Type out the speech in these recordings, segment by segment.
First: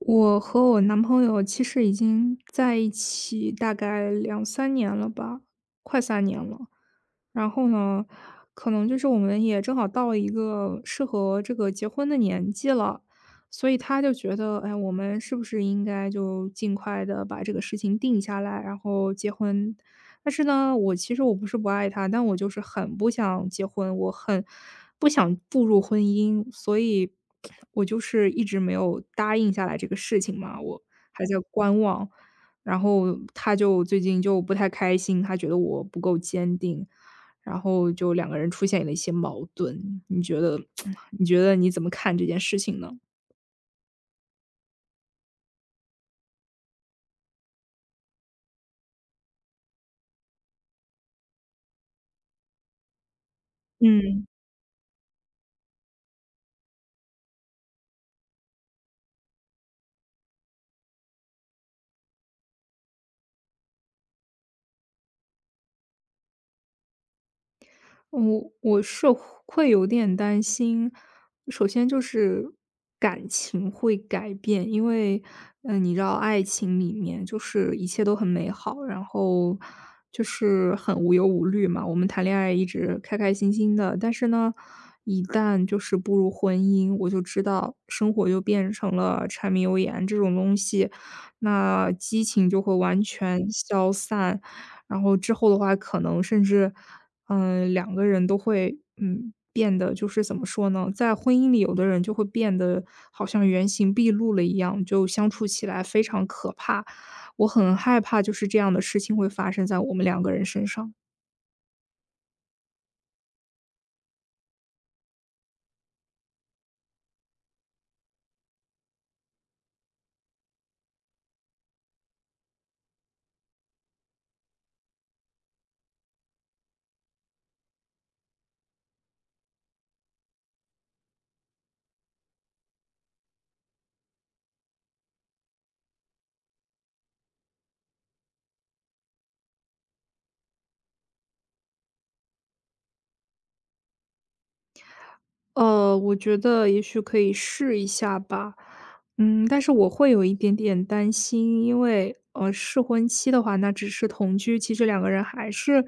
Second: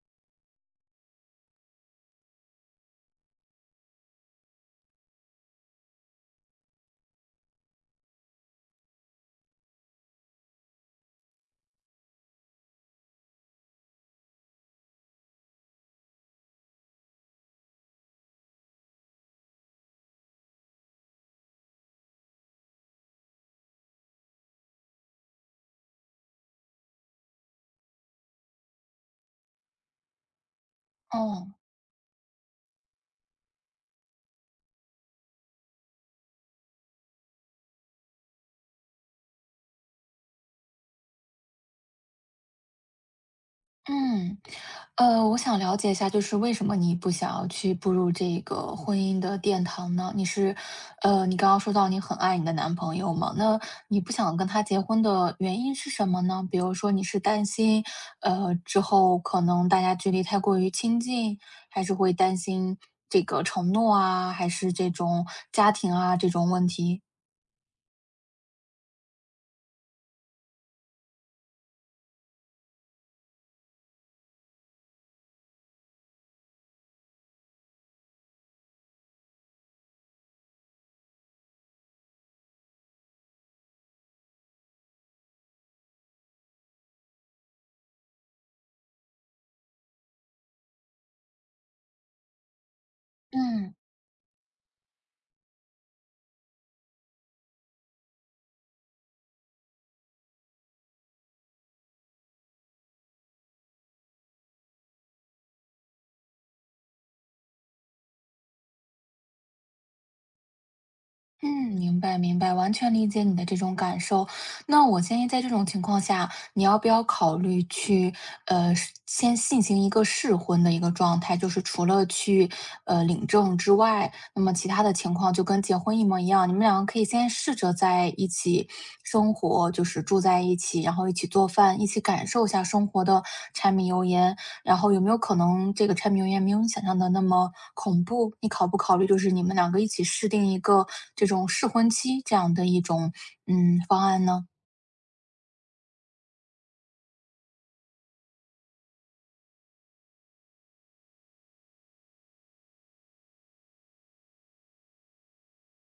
我和我男朋友其实已经在一起大概两三年了吧，快三年了。然后呢，可能就是我们也正好到了一个适合这个结婚的年纪了，所以他就觉得，哎，我们是不是应该就尽快的把这个事情定下来，然后结婚但是呢，我其实不是不爱他，但我就是很不想结婚，我很不想步入婚姻，所以我就是一直没有答应下来这个事情嘛，我还在哦。观望。然后他就最近就不太开心，他觉得我不够坚定，然后就两个人出现了一些矛盾。你觉得，你觉得你怎么看这件事情呢？嗯。我想了解一下，就是为什么你不想要去步入这个婚姻的殿堂呢？你刚刚说到你很爱你的男朋友嘛，那你不嗯想跟他结婚的原因是什么呢？比如说你是担心之后可能大家距离太过于亲近，还是会担心这个承诺啊，还是这种家庭啊这种问题？我是会有点担心，首先就是感情会改变，因为，嗯，你知道爱情里面就是一切都很美好，然后就是很无忧无虑嘛，我们谈恋爱一直开开心心的，但是呢，一旦就是步入婚姻，我就知道生活就变成了柴米油盐这种东西，那激情就会完全嗯消散，然后之后的话，可能甚至两个人都会变得就是怎么说呢，在婚姻里，有的人就会变得好像原形毕露了一样，就相处起来非常可怕。我很害怕，就是这样的事情会发生在我们两个人身上。嗯。明白明白，完全理解你的这种感受。那我建议在这种情况下，你要不要考虑去先进行一个试婚的一个状态，就是除了去领证之外，那么其他的情况就跟结婚一模一样，你们两个可以先试着在一起生活，就是住在一起，然后一起做饭，一起感受一下生活的柴米油盐，然后有没有可能这个柴米油盐没有你想象的那么恐怖？你考不考虑就是你们两个一起试定一个这种试婚期这样的一种方案呢？我觉得也许可以试一下吧。嗯，但是我会有一点点担心，因为，试婚期的话，那只是同居，其实两个人还是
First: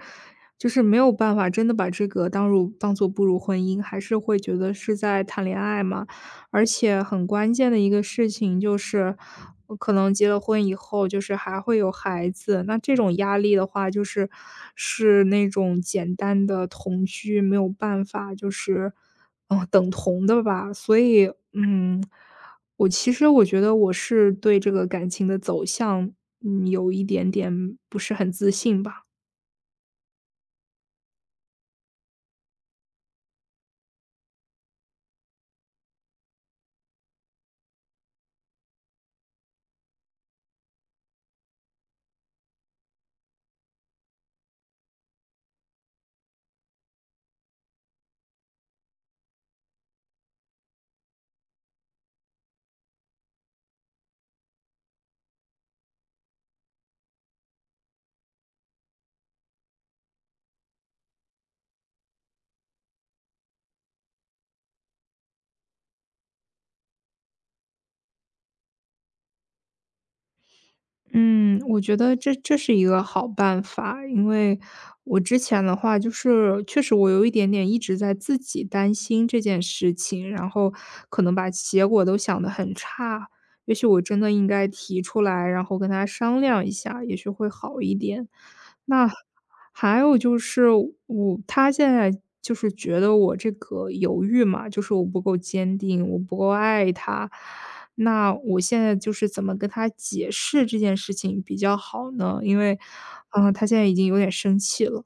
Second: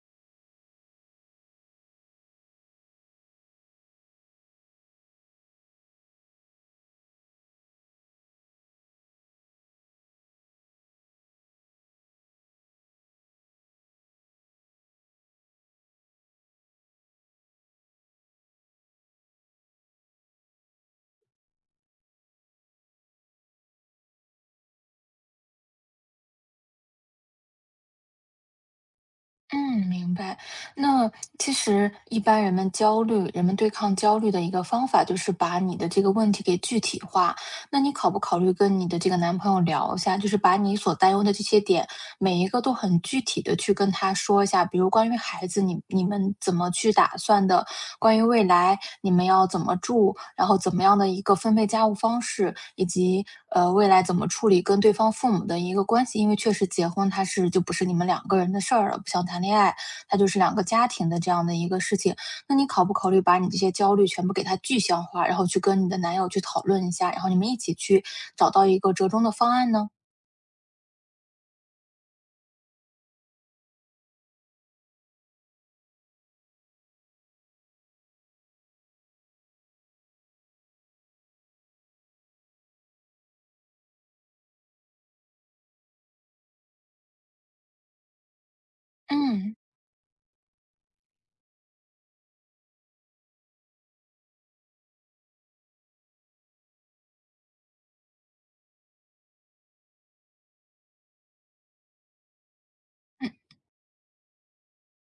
就是没有办法真的把这个当做步入婚姻，还是会觉得是在谈恋爱嘛。而且很关键的一个事情就是，可能结了婚以后，就是还会有孩子。那这种压力的话，就是是那种简单的同居没有办法，就是等同的吧。所以，嗯，我其实觉得我是对这个感情的走向，嗯，有一点点不是很自信吧。嗯，明白。那其实一般人们焦虑，人们对抗焦虑的一个方法就是把你的这个问题给具体化。那你考不考虑跟你的这个男朋友聊一下，就是把你所担忧的这些点每一个都很具体的去跟他说一下，比如关于孩子，你们怎么去打算的？关于未来，你们要怎么住？然后怎么样的一个分配家务方式，以及,未来怎么处理跟对方父母的一个关系。因为确实结婚它是就不是你们两个人的事儿了，不像谈恋爱，它就是两个家庭的这样的一个事情。那你考不考虑把你这些焦虑全部给它具象化，然后去跟你的男友去讨论一下，然后你们一起去找到一个折中的方案呢？嗯，我觉得这是一个好办法，因为我之前的话，就是确实我有一点点一直在自己担心这件事情，然后可能把结果都想得很差，也许我真的应该提出来，然后跟他商量一下，也许会好一点。那嗯。还有就是他现在就是觉得我这个犹豫嘛，就是我不够坚定，我不够爱他。那我现在就是怎么跟他解释这件事情比较好呢？因为，嗯，他现在已经有点生气了。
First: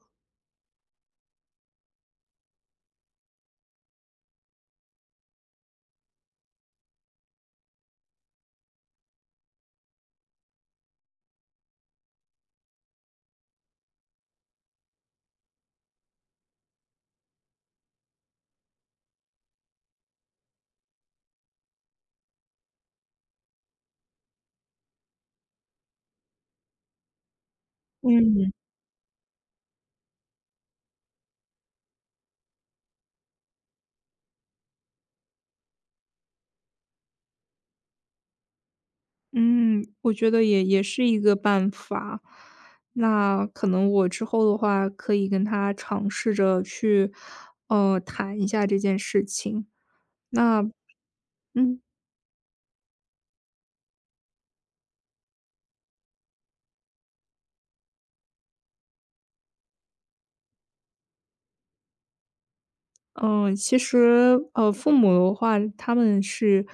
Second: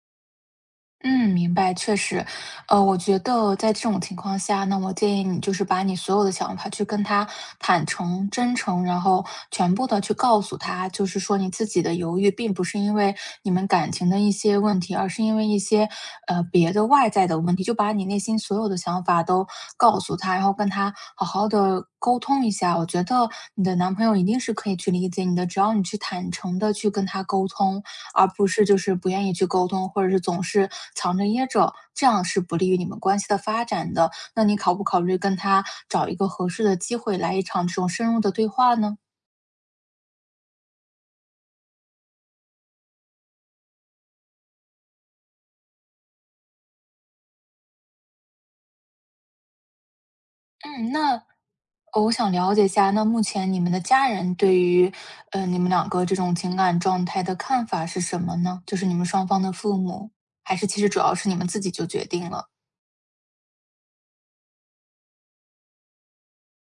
嗯，明白,确实,我觉得在这种情况下那我建议你就是把你所有的想法去跟他坦诚、真诚，然后全部的去告诉他，就是说你自己的犹豫并不是因为你们感情的一些问题，而是因为一些别的外在的问题，就把你内心所有的想法都告诉他，然后跟他好好的沟通一下。我觉得你的男朋友一定是可以去理解你的，只要你去坦诚的去跟他沟通，而不嗯。是就是不愿意去沟通，或者是总是藏着掖着，这样是不利于你们关系的发展的。那你考不考虑跟他找一个合适的机会来一场这种深入的对话呢？嗯，我觉得也是一个办法。那可能我之后的话，可以跟他尝试着去，谈一下这件事情。那嗯，那嗯。呃我想了解一下，那目前你们的家人对于你们两个这种情感状态的看法是什么呢？就是你们双方的父母，还是其实主要是你们自己就决定了？嗯，其实，父母的话，他们是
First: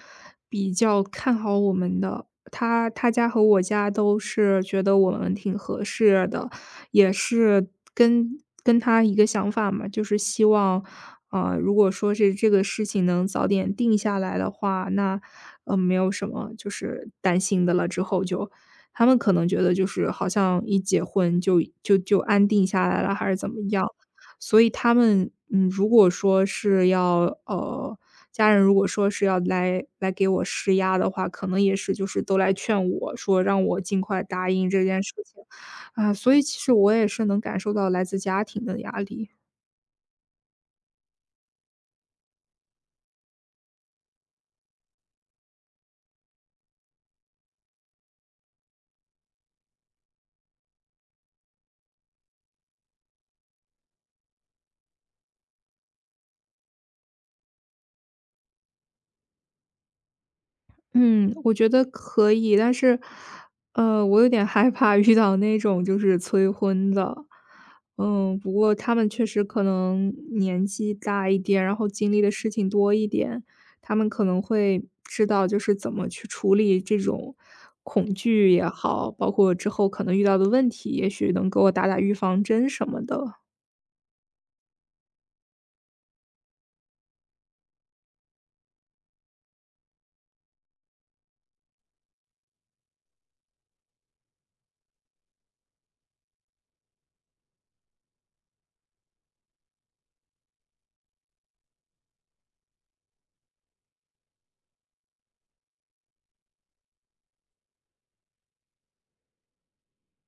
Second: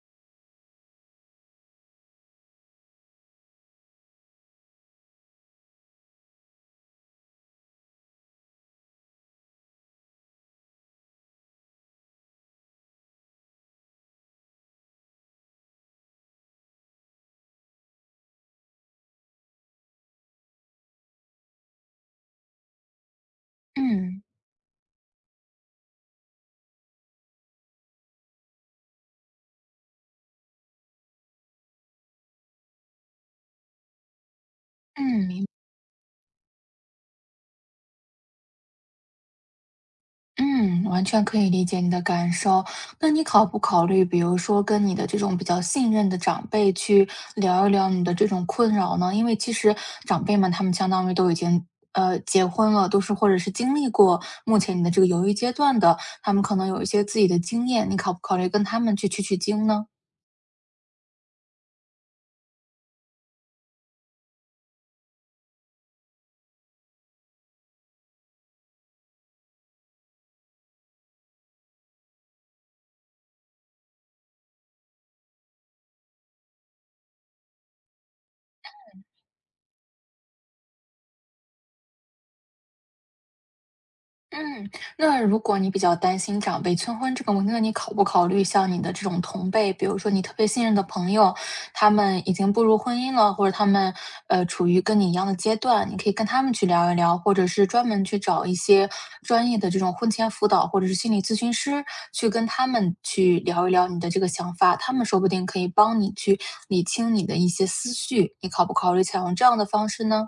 比较看好我们的。他家和我家都是觉得我们挺合适的，也是跟他一个想法嘛，就是希望，如果说是这个事情能早点定下来的话，那，没有什么就是担心的了。之后就，他们可能觉得就是好像一结婚就安定下来了，还是怎么样。嗯。所以他们，嗯，如果说是要家人如果说是要来给我施压的话，可能也是就是都来劝我说让我尽快答应这件事嗯，情，明啊，所以其实我也是能感受到来自家庭的压力。嗯，完全可以理解你的感受。那你考不考虑，比如说跟你的这种比较信任的长辈去聊一聊你的这种困扰呢？因为其实长辈们他们相当于都已经结婚了，都是或者是经历过目前你的这个犹豫阶段的，他们可能有一些自己的经验，你考不考虑跟他们去取取经呢？嗯，我觉得可以，但是，我有点害怕遇到那种就是催婚的。嗯，不过他们确实可能年纪大一点，然后经历的事情多一点，他们可能会知道就是怎么去处理这种恐惧也好，包括之后可能遇到的问题，也许能给我打打预防针什么的。嗯，那如果你比较担心长辈催婚这个问题，那你考不考虑像你的这种同辈，比如说你特别信任的朋友，他们已经步入婚姻了，或者他们处于跟你一样的阶段，你可以跟他们去聊一聊，或者是专门去找一些专业的这种婚前辅导或者是心理咨询师，去跟他们去聊一聊你的这个想法，他们说不定可以帮你去理清你的一些思绪，你考不考虑采用这样的方式呢？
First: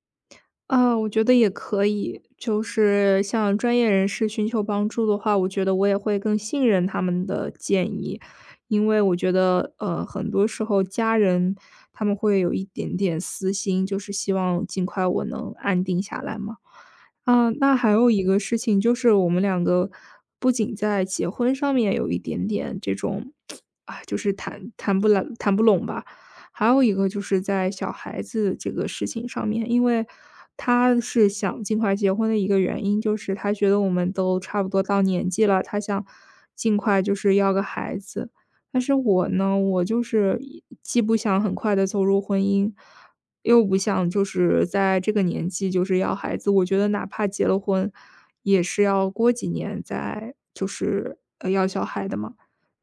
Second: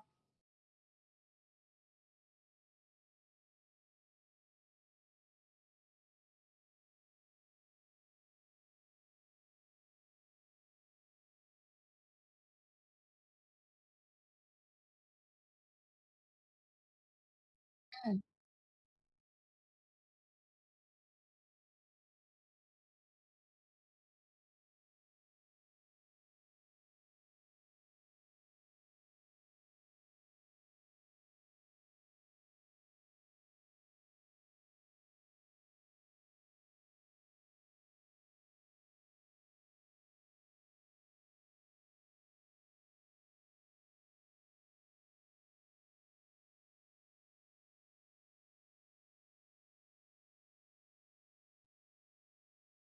啊，我觉得也可以。就是向专业人士寻求帮助的话，我觉得我也会更信任他们的建议。因为我觉得，很多时候家人他们会有一点点私心，就是希望尽快我能安定下来嘛。啊，那还有嗯。一个事情就是我们两个不仅在结婚上面有一点点这种，啊，就是谈不拢吧，还有一个就是在小孩子这个事情上面，因为他是想尽快结婚的一个原因，就是他觉得我们都差不多到年纪了，他想尽快就是要个孩子。但是我呢，我就是一既不想很快的走入婚姻，又不想就是在这个年纪就是要孩子。我觉得哪怕结了婚，也是要过几年再就是，要小孩的嘛。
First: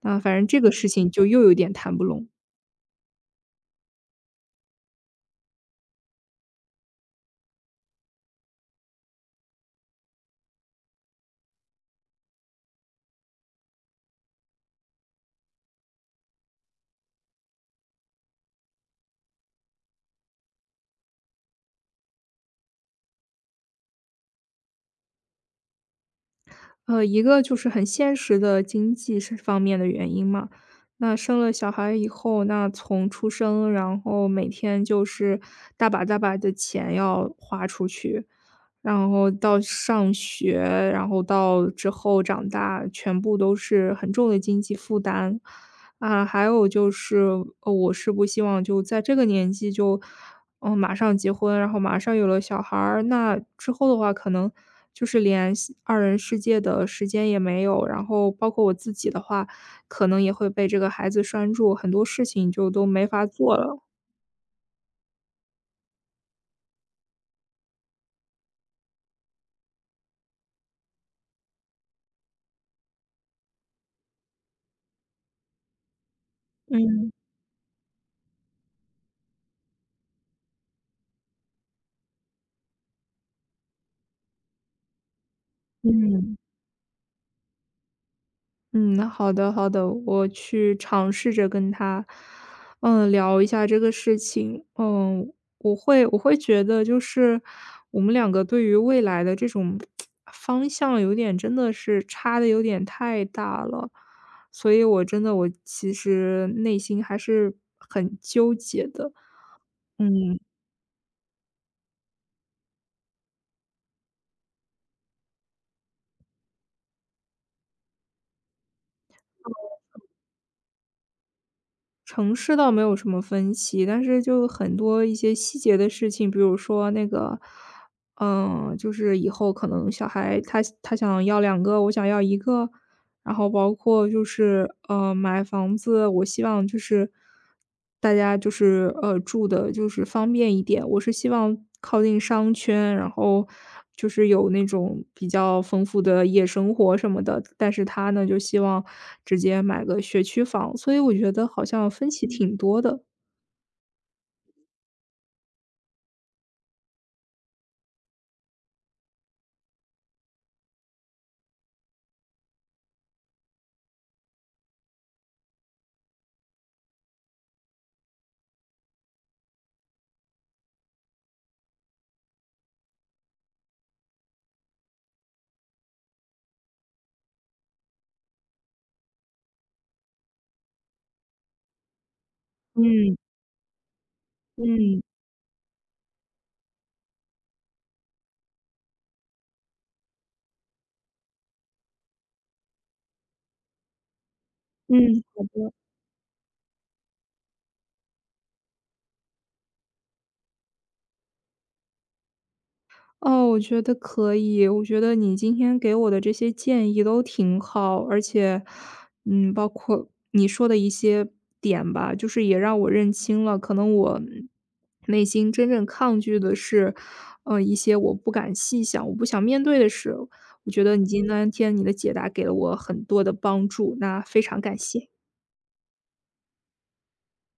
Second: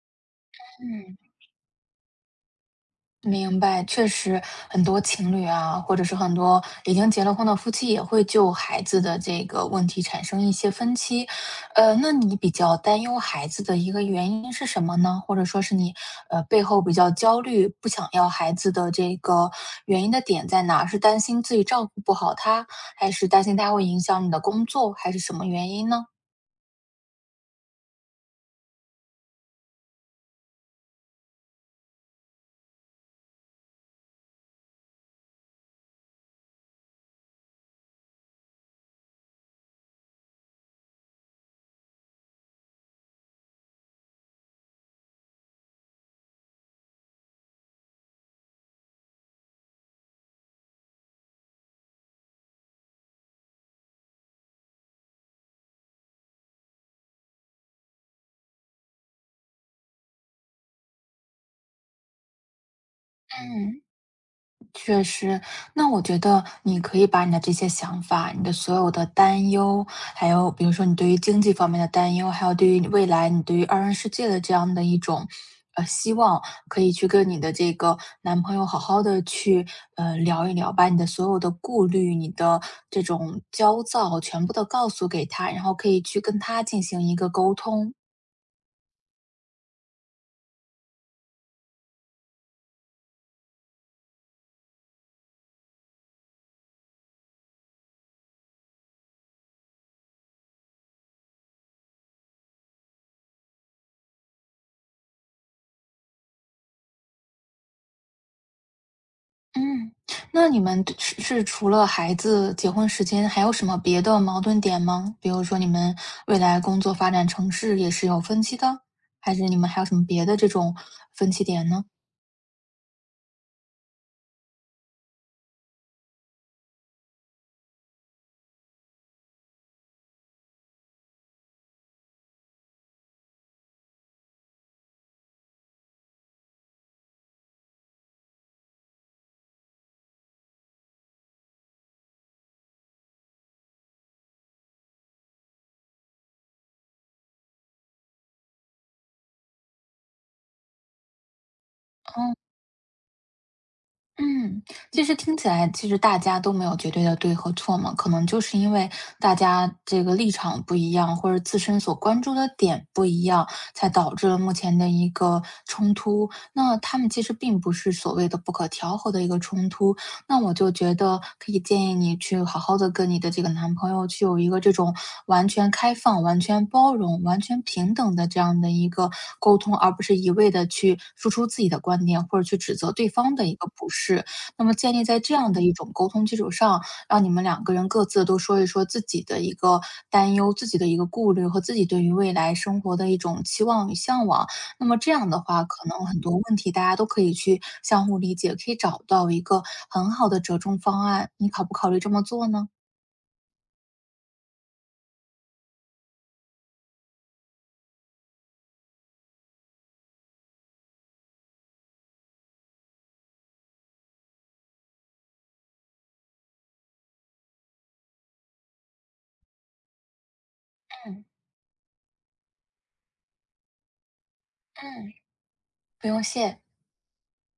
那反正这个事情嗯。就又有点谈不拢。明白，确实很多情侣啊，或者是很多已经结了婚的夫妻，也会就孩子的这个问题产生一些分歧。那你比较担忧孩子的一个原因是什么呢？或者说是你背后比较焦虑，不想要孩子的这个原因的点在哪？是担心自己照顾不好他，还是担心他会影响你的工作，还是什么原因呢？一个就是很现实的经济是方面的原因嘛。那生了小孩以后，那从出生，然后每天就是大把大把的钱要花出去，然后到上学，然后到之后长大，全部都是很重的经济负担。啊，还有就是，我是不希望就在这个年纪就哦，马上结婚，然后马上有了小孩儿，那之后的话可能就是连西二人世界的时间也没有，然后包括我自己的话，可能也会被这个孩子拴住，很多事情就都没法做了。嗯，确实，那我觉得你可以把你的这些想法、你的所有的担忧，还有比如说你对于经济方面的担忧，还有对于未来你对于二人世界的这样的一种希望，可以去嗯，跟你的这个男朋友好好的去聊一聊，把你的所有的顾虑、你的这种焦躁全部都告诉给他，然后可以去嗯。跟他进行一个沟通。嗯，好的好的，我去尝试着跟他，嗯，聊一下这个事情。嗯，我会觉得就是我们两个对于未来的这种方向有点真的是差的有点太大了，所以我真的我其实内心还是很纠结的。嗯，嗯，那你们是除了孩子结婚时间，还有什么别的矛盾点吗？比如说你们未来工作发展城市也是有分歧的，还是你们还有什么别的这种分歧点呢？城市倒没有什么分歧，但是就很多一些细节的事情，比如说那个，嗯，就是以后可能小孩他想要两个，我想要一个，然后包括就是，买房子，我希望就是大家就是，住的就是方便一点。我是希望靠近商圈，然后就是有那种比较丰富的夜生活什么的，但是他呢，就希望直接买个学区房，所以我觉得好像分歧哦。挺多的。嗯。其实听起来其实大家都没有绝对的对和错嘛，可能就是因为大家这个立场不一样，或者自身所关注的点不一样，才导致了目前的一个冲突。那他们其实并不是所谓的不可调和的一个冲突，那我就觉得可以建议你去好好的跟你的这个男朋友去有一个这种完全开放、完全包容、完全平等的这样的一个沟通，而不是一味的去输出自己的观点，或者去指责对嗯，方的一个不是。那么建嗯，立在这样的一种沟通基础上，让你们两个人各自都说一说自己的一个担忧、自己的一个顾虑和自己对于未来生活的一种期望与向往。那么这嗯。样的话，可能很多问题大家都可以去相互理解，可以找到一个很好的折中方案。你考不考虑这么做呢？哦，我觉得可以。我觉得你今天给我的这些建议都挺好，而且，嗯，包括你说的一些点吧，就是也让我认清了，可能我内心真正抗拒的是，一些我不敢细想、我不想面对的事。我觉得你嗯。今天你的解答给了我很多的帮助，那非常感谢。嗯，不用谢。